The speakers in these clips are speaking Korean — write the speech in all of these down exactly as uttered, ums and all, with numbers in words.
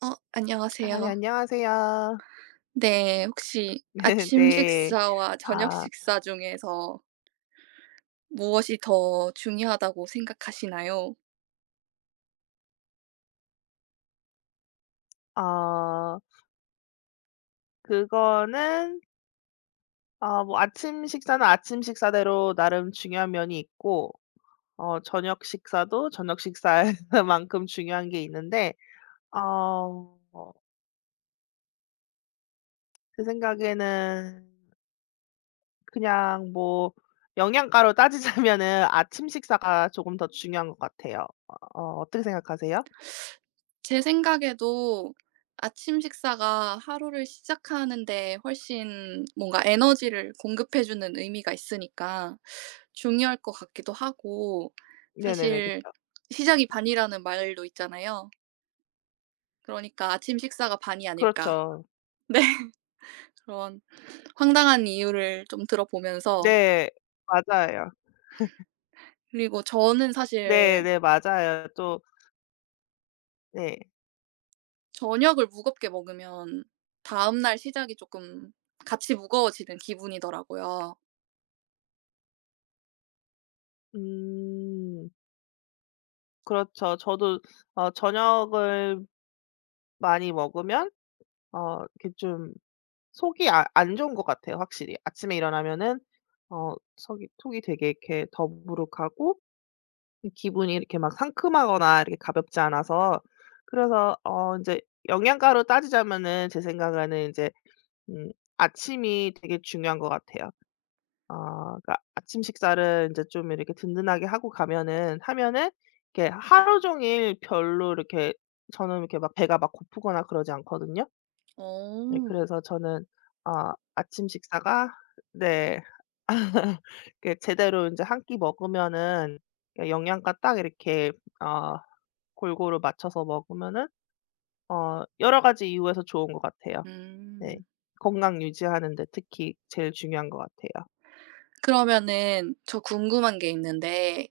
어 아 네 안녕하세요. 안녕하세요. 네. 혹시 네, 아침 네. 식사와 저녁 아 식사 중에서 무엇이 더 중요하다고 생각하시나요? 어 그거는 어 뭐 아침 식사는 아침 식사대로 나름 중요한 면이 있고 어 저녁 식사도 저녁 식사만큼 중요한 게 있는데 어 제 생각에는 그냥 뭐 영양가로 따지자면은 아침 식사가 조금 더 중요한 것 같아요. 어 어떻게 생각하세요? 제 생각에도 아침 식사가 하루를 시작하는 데 훨씬 뭔가 에너지를 공급해 주는 의미가 있으니까 중요할 것 같기도 하고 네네네. 사실 그쵸. "시작이 반이라는 말도 있잖아요. 그러니까 아침 식사가 반이 아닐까." 그렇죠. 네. 그런 황당한 이유를 좀 들어보면서 네. 맞아요. 그리고 저는 사실 네네, 맞아요. 또 네. 저녁을 무겁게 먹으면 다음날 시작이 쪼끔 같이 무거워지는 기분이더라고요. 음. 그렇죠. 저도 어 저녁을 많이 먹으면 어 이렇게 좀 속이 아 안 좋은 것 같아요 확실히. 아침에 일어나면은 어 속이 속이 되게 이렇게 더부룩하고 기분이 이렇게 막 상큼하거나 이렇게 가볍지 않아서 그래서 어 이제 영양가로 따지자면은 제 생각에는 이제 음 아침이 되게 중요한 것 같아요. 아 그러니까 아침 식사를 이제 좀 이렇게 든든하게 하고 가면은 하면은 이렇게 하루 종일 별로 이렇게 저는 이렇게 막 배가 막 고프거나 그러지 않거든요. 네, 어. 그래서 저는 아 아침 식사가 네. 그 제대로 이제 한 끼 먹으면은 예 영양가 딱 이렇게 어 골고루 맞춰서 먹으면은 어 여러 가지 이유에서 좋은 것 같아요. 네. 음. 건강 유지하는 데 특히 제일 중요한 것 같아요. 그러면은 저 궁금한 게 있는데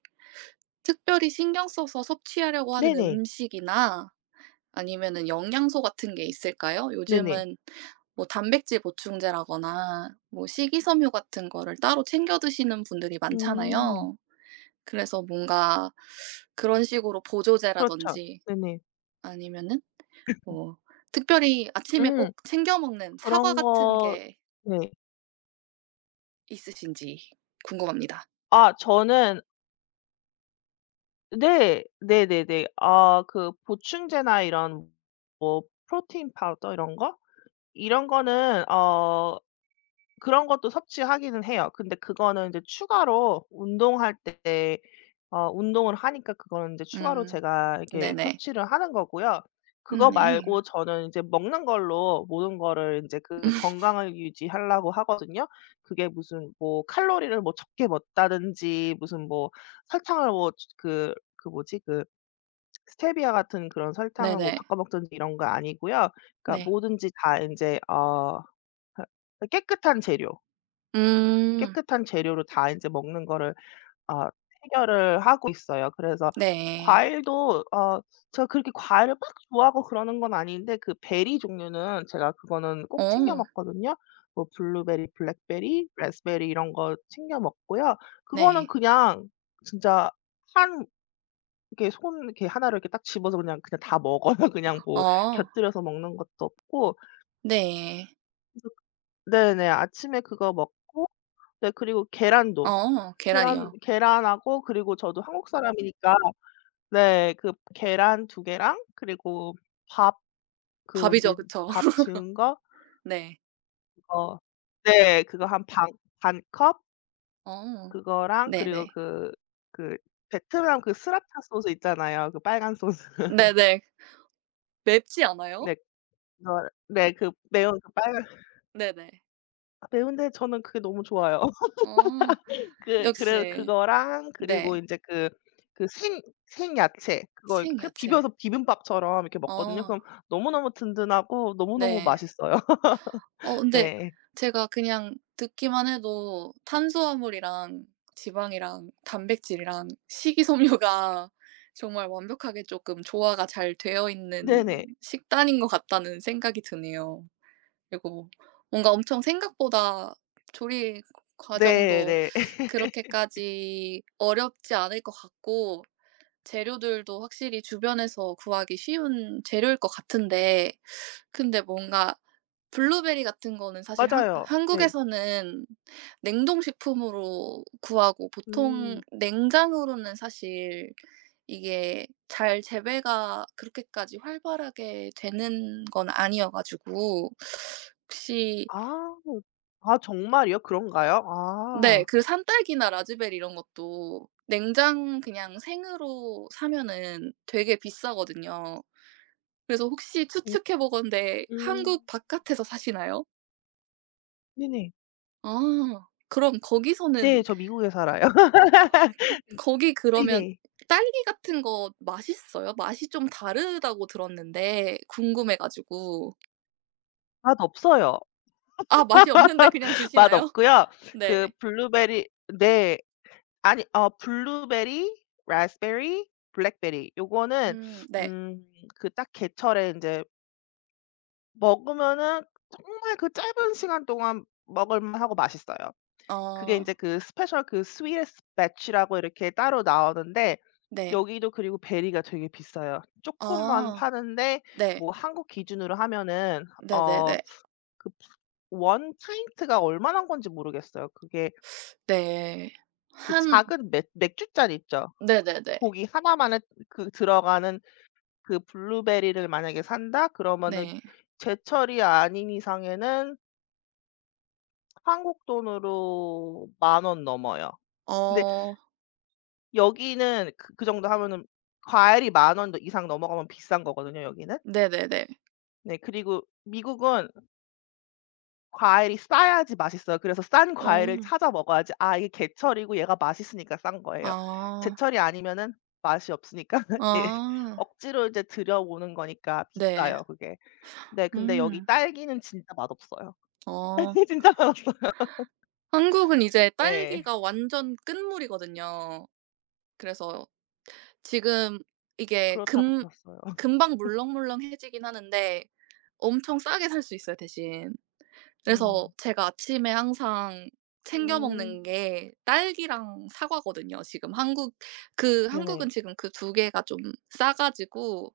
특별히 신경 써서 섭취하려고 하는 네네. 음식이나 아니면은 영양소 같은 게 있을까요? 네네. 요즘은 뭐 단백질 보충제라거나 뭐 식이섬유 같은 거를 따로 챙겨 드시는 분들이 음. 많잖아요. 그래서 뭔가 그런 식으로 그렇죠. 보조제라든지 네네. 아니면은 뭐 특별히 아침에 음. 꼭 챙겨 먹는 사과 그런 같은 거 게 네. 있으신지 궁금합니다. 아 저는 네. 네네네. 아 그 보충제나 이런 뭐 프로틴 파우더 이런 거? 이런 거는 어 그런 것도 섭취하기는 해요. 근데 그거는 이제 추가로 운동할 때 어 운동을 하니까 그거는 이제 추가로 음. 제가 이렇게 네네. 섭취를 하는 거고요. 음 그거 네. 말고 저는 이제 먹는 걸로 모든 거를 인제 그 건강을 유지하려고 하거든요. 그게 무슨 뭐 칼로리를 뭐 적게 먹다든지 무슨 뭐 설탕을 뭐 저 그 그 뭐지 그 스테비아 같은 그런 설탕을 뭐 네네. 바꿔 먹든지 이런 거 아니고요. 그러니까 네. 뭐든지 다 인제 어 그 깨끗한 재료. 음. 깨끗한 재료로 다 인제 먹는 거를 어 해결을 하고 있어요. 그래서 네. 과일도 어 제가 그렇게 과일을 막 좋아하고 그러는 건 아닌데 그 베리 종류는 제가 그거는 꼭 챙겨 어. 먹거든요. 뭐 블루베리, 블랙베리, 라스베리 이런 거 챙겨 먹고요. 그거는 네. 그냥 진짜 한 이렇게 손 이렇게 하나를 이렇게 딱 집어서 그냥, 그냥 다 먹어요. 그냥 뭐 어. 곁들여서 먹는 것도 없고. 네. 그래서 네네. 아침에 그거 먹고 네, 그리고 계란도. 어. 계란 계란이요. 계란하고 그리고 저도 한국 사람이니까 네, 그 계란 두 개랑 그리고 밥 그 밥이죠. 인제 그쵸. 밥 지은 거 네. 그거 네 그거 한 반 반 컵 어. 그거랑 네네. 그리고 그 그 베트남 그 스라타 소스 있잖아요, 그 빨간 소스. 네네. 맵지 않아요? 네 그거 네 그 매운 그 빨간 네네. 매운데 저는 그게 너무 좋아요. 어. 그 그래 역시. 그거랑 네. 그리고 인제 그 그 생 생야채 그거 이렇게 그 생야채. 비벼서 비빔밥처럼 이렇게 먹거든요. 어 그럼 너무너무 든든하고 너무너무 네. 맛있어요. 어 근데 네. 제가 그냥 듣기만 해도 탄수화물이랑 지방이랑 단백질이랑 식이섬유가 정말 완벽하게 조금 조화가 잘 되어 있는 네네. 식단인 것 같다는 생각이 드네요. 그리고 뭔가 엄청 생각보다 조리 과정도 네네. 그렇게까지 어렵지 않을 것 같고 재료들도 확실히 주변에서 구하기 쉬운 재료일 것 같은데 근데 뭔가 블루베리 같은 거는 사실 한 맞아요. 네. 한국에서는 냉동식품으로 구하고 보통 음. 냉장으로는 사실 이게 잘 재배가 그렇게까지 활발하게 되는 건 아니어 가지고 혹시 아. 아 정말이요? 그런가요? 네 아. 그 산딸기나 라즈베리 이런 것도 냉장 그냥 생으로 사면은 되게 비싸거든요. 그래서 혹시 음. 추측해 보건데 한국 음. 바깥에서 사시나요? 네네. 아. 그럼 거기서는 네. 저 미국에 살아요. 거기 그러면 네네. 딸기 같은 거 맛있어요? 맛이 좀 다르다고 들었는데 궁금해 가지고. 맛없어요. 아 맛이 없는데 그냥 드시나요? 맛없고요. 그 네. 블루베리 네. 아니 어 블루베리, 라스베리, 블랙베리 요거는 음 네. 음 그 딱 계절에 인제 먹으면은 정말 그 짧은 시간 동안 먹을만하고 맛있어요. 그게 어 인제 그 스페셜 그 스위트 배치라고 이렇게 따로 나오는데 네. 여기도 그리고 베리가 되게 비싸요. 쪼끔만 아 파는데 네. 뭐 한국 기준으로 하면은 네네네. 어 그 원 파인트가 얼마난 건지 모르겠어요. 그게 네. 그 한 작은 맥 맥주잔 있죠? 네네네. 고기 하나만에 그 들어가는 그 블루베리를 만약에 산다 그러면은 네. 제철이 아닌 이상에는 한국 돈으로 만 원 넘어요. 근데 어 여기는 그 그 정도 하면은 과일이 만 원 이상 넘어가면 비싼 거거든요, 여기는. 네네네. 네, 그리고 미국은 과일이 싸야지 맛있어요. 그래서 싼 어. 과일을 찾아 먹어야지 '아 이게 개철이고 얘가 맛있으니까 싼 거예요.' 아. 제철이 아니면은 맛이 없으니까 예 아. 억지로 이제 들여오는 거니까 네. 비싸요, 그게. 네. 근데 여기 음. 딸기는 진짜 맛없어요. 어. 딸기 진짜 맛없어요. 한국은 이제 네. 딸기가 완전 끝물이거든요. 그래서 지금 이게 그렇다고 금 들었어요. 금방 물렁물렁해지긴 하는데 엄청 싸게 살 수 있어요 대신. 그래서 음. 제가 아침에 항상 챙겨 음. 먹는 게 딸기랑 사과거든요. 지금 한국 그 네네. 한국은 지금 그 두 개가 좀 싸 가지고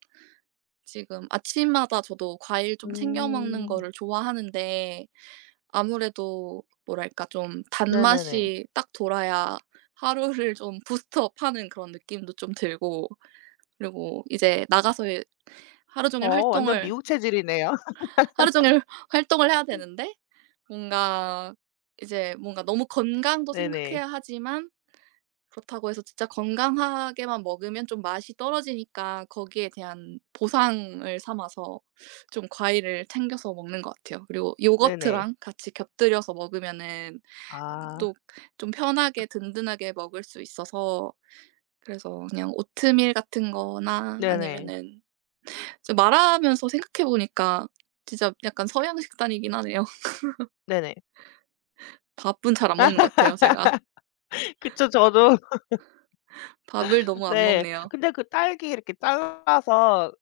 지금 아침마다 저도 과일 좀 챙겨 먹는 음. 거를 좋아하는데 아무래도 뭐랄까 좀 네네네. 단맛이 딱 돌아야 하루를 좀 부스트업하는 그런 느낌도 좀 들고 그리고 이제 나가서 예 하루 종일 어 완전 활동을 미국 체질이네요. 하루 종일 활동을 해야 되는데 뭔가 이제 뭔가 너무 건강도 네네. 생각해야 하지만 그렇다고 해서 진짜 건강하게만 먹으면 좀 맛이 떨어지니까 거기에 대한 보상을 삼아서 좀 과일을 챙겨서 먹는 것 같아요. 그리고 네네. 요거트랑 같이 곁들여서 먹으면은 아. 또 좀 편하게 든든하게 먹을 수 있어서 그래서 그냥 오트밀 같은 거나 네네. 아니면은 지금 말하면서 생각해 보니까 진짜 약간 서양 식단이긴 하네요. 네네. 밥은 잘 안 먹는 것 같아요 제가. 그쵸. 저도 밥을 너무 안 네. 먹네요. 근데 그 딸기 이렇게 잘라서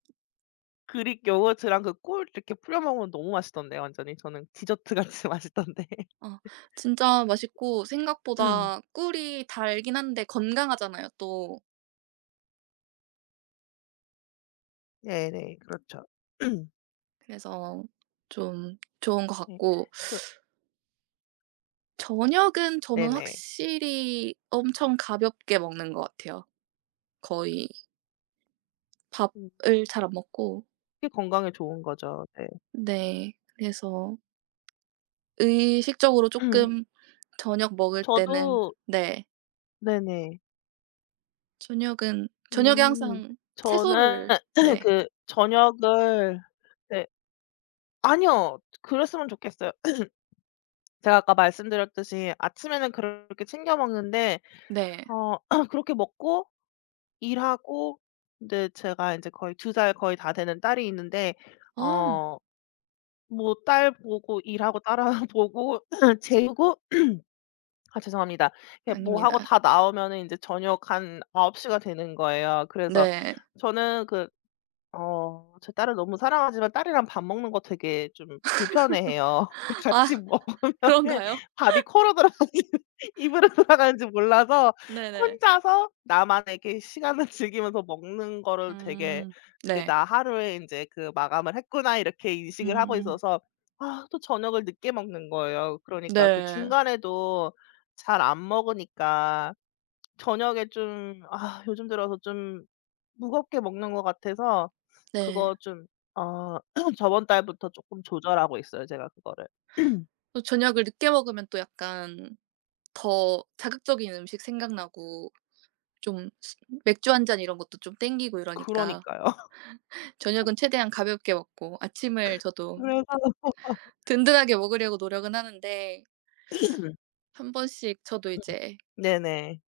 그릭 요거트랑 그 꿀 이렇게 뿌려 먹으면 너무 맛있던데 완전히. 저는 디저트 같이 맛있던데. 어 진짜 맛있고 생각보다 꿀이 달긴 한데 건강하잖아요 또. 네네. 그렇죠. 그래서 좀 좋은 것 네. 같고 그 저녁은 저는 네네. 확실히 엄청 가볍게 먹는 것 같아요. 거의 음. 밥을 잘 안 먹고 그게 건강에 좋은 거죠. 네. 네. 그래서 의식적으로 쪼끔 저녁 먹을 때는 저도 네. 네네. 저녁은 저녁에 음. 항상 저는 채소를 네. 그 저녁을 네. 아니요. 그랬으면 좋겠어요. 제가 아까 말씀드렸듯이 아침에는 그렇게 챙겨 먹는데 네. 어 그렇게 먹고 일하고 근데 제가 이제 거의 두 살 거의 다 되는 딸이 있는데 아 어 뭐 딸 보고 일하고 딸 보고 재우고 아 죄송합니다. 예 뭐 하고 아닙니다. 다 나오면은 이제 저녁 한아홉 시가 되는 거예요. 그래서 네. 저는 그 어. 제 딸을 너무 사랑하지만 딸이랑 밥 먹는 거 되게 좀 불편해해요. 아 같이 먹으면 그런가요? 밥이 코로 들어가지 입으로 들어가는지 몰라서 네네. 혼자서 나만에 이렇게 시간을 즐기면서 먹는 거를 되게 음. 그게 네. '나 하루에 이제 그 마감을 했구나.' 이렇게 음. 인식을 하고 음, 음. 있어서 아 또 저녁을 늦게 먹는 거예요. 그러니까 그 네. 중간에도 잘 안 먹으니까 저녁에 좀 아 요즘 들어서 좀 무겁게 먹는 것 같아서 네. 그거 좀 어 저번 달부터 조금 조절하고 있어요 제가 그거를. 또 저녁을 늦게 먹으면 또 약간 더 자극적인 음식 생각나고 좀 스 맥주 한잔 이런 것도 좀 땡기고 이러니까 그러니까요. 저녁은 최대한 가볍게 먹고 아침을 저도 그래서 든든하게 먹으려고 노력은 하는데 한 번씩 저도 이제 네네.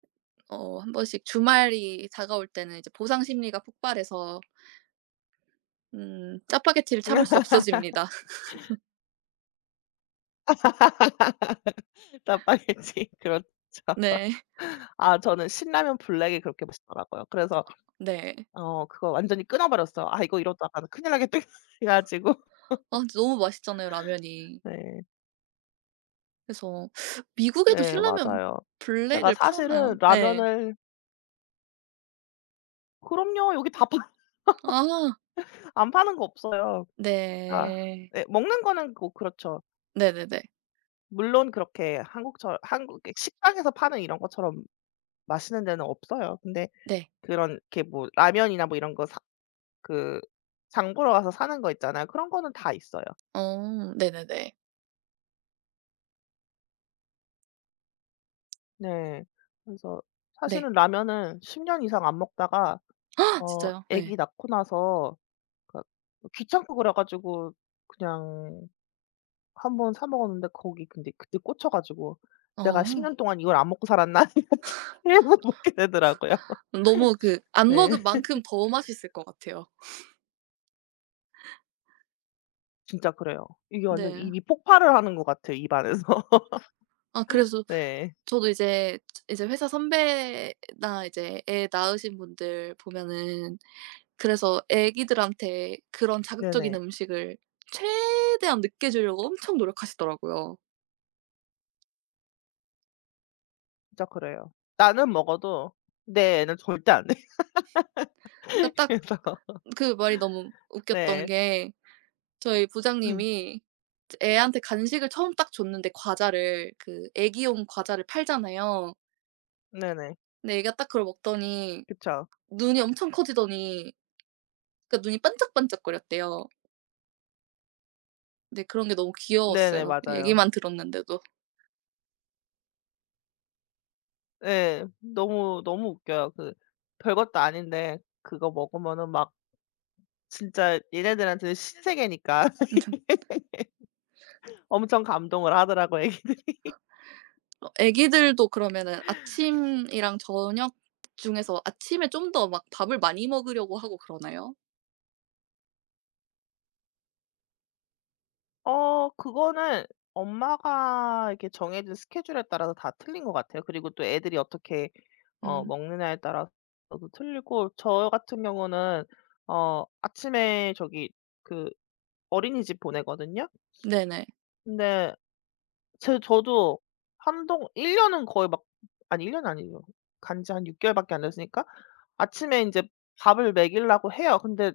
어 한 번씩 주말이 다가올 때는 이제 보상 심리가 폭발해서 음 짜파게티를 참을 수 없어집니다. 짜파게티. 그렇죠. 네. 아 저는 신라면 블랙이 그렇게 맛있더라고요. 그래서 네. 어 그거 완전히 끊어 버렸어요. '아 이거 이러다가는 큰일 나겠다.' 가지고. 아 근데 너무 맛있잖아요 라면이. 네. 그래서 미국에도 네 신라면 맞아요. 제가 블랙을 파나요? 사실은 예. 라면을 그럼요. 여기 다 파 아 안 파는 거 없어요. 아. 네. 네 먹는 거는 고 그렇죠. 네네네. 물론 그렇게 한국처 한국 그 식당에서 파는 이런 것처럼 맛있는 데는 없어요. 근데 네. 그런 이렇게 뭐 라면이나 뭐 이런 거 사 그 장 보러 가서 사는 거 있잖아요. 그런 거는 다 있어요. 어 네네네. 네. 그래서 네. 사실은 라면은 십 년 이상 안 먹다가 어 진짜요? 네. 아기 낳고 나서 그러니까 뭐 귀찮고 그래 가지고 그냥 한번 사 먹었는데 거기 근데 그때 꽂혀 가지고 '내가 10 어. 년 동안 이걸 안 먹고 살았나?' 이런 생각 계속 먹게 되더라고요. 너무 그 안 네. 먹은 만큼 더 맛있을 것 같아요. 진짜 그래요. 이게 완전 네. 입이 폭발을 하는 것 같아요, 입안에서. 아 그래서 네. 저도 이제 이제 회사 선배나 이제 애 낳으신 분들 보면은 그래서 애기들한테 그런 자극적인 네네. 음식을 최대한 늦게 주려고 엄청 노력하시더라고요. 진짜 그래요. 나는 먹어도 내 애는 절대 안 해. 그러니까 딱 그래서 그 말이 너무 웃겼던 네. 게 저희 음. 부장님이 이제 애한테 간식을 처음 딱 줬는데 과자를 그 애기용 과자를 팔잖아요. 네네. 근데 애기가 딱 그걸 먹더니 그쵸. 눈이 엄청 커지더니 그러니까 눈이 반짝반짝거렸대요. 근데 그런 게 너무 네네. 귀여웠어요. 맞아요. 얘기만 들었는데도. 네 너무, 너무 웃겨요. 그 별것도 아닌데 그거 먹으면은 막 진짜 얘네들한테는 신세계니까 엄청 감동을 하더라고요, 이게. 어 애기들도 그러면은 아침이랑 저녁 중에서 아침에 좀 더 막 밥을 많이 먹으려고 하고 그러나요? 어 그거는 엄마가 이렇게 정해진 스케줄에 따라서 다 틀린 것 같아요. 그리고 또 애들이 어떻게 어 음. 먹느냐에 따라서도 틀리고 저 같은 경우는 어 아침에 저기 그 어린이집 보내거든요. 네네. 근데 제 저도 한동 일 년은 거의 막 아니 일 년 아니에요. 간지 한 육 개월밖에 안 됐으니까 아침에 이제 밥을 먹이려고 해요. 근데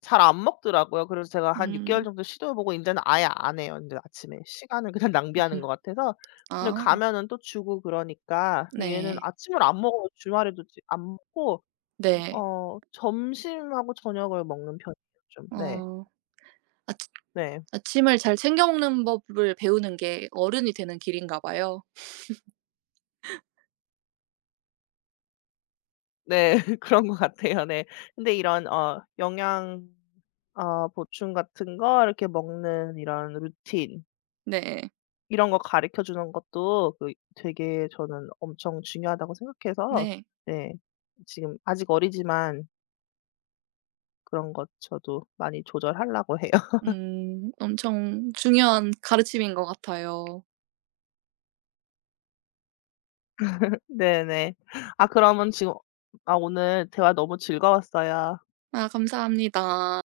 잘 안 먹더라고요. 그래서 제가 한 육 개월 음. 정도 시도해 보고 이제는 아예 안 해요. 이제 아침에 시간을 그냥 낭비하는 것 같아서. 근데 아 가면은 또 주고 그러니까 얘는 네. 아침을 안 먹어요. 주말에도 지 안 먹고 네. 어 점심하고 저녁을 먹는 편이에요 좀. 네. 어. 아 네. 아침을 잘 챙겨 먹는 법을 배우는 게 어른이 되는 길인가 봐요. 네. 그런 것 같아요. 네. 근데 이런 어 영양 어 보충 같은 거 이렇게 먹는 이런 루틴 네. 이런 거 가르쳐 주는 것도 그 되게 저는 엄청 중요하다고 생각해서 네. 네 지금 아직 어리지만 그런 것 저도 많이 조절하려고 해요. 음. 엄청 중요한 가르침인 것 같아요. 네네. 아 그러면 지금 아 오늘 대화 너무 즐거웠어요. 아 감사합니다.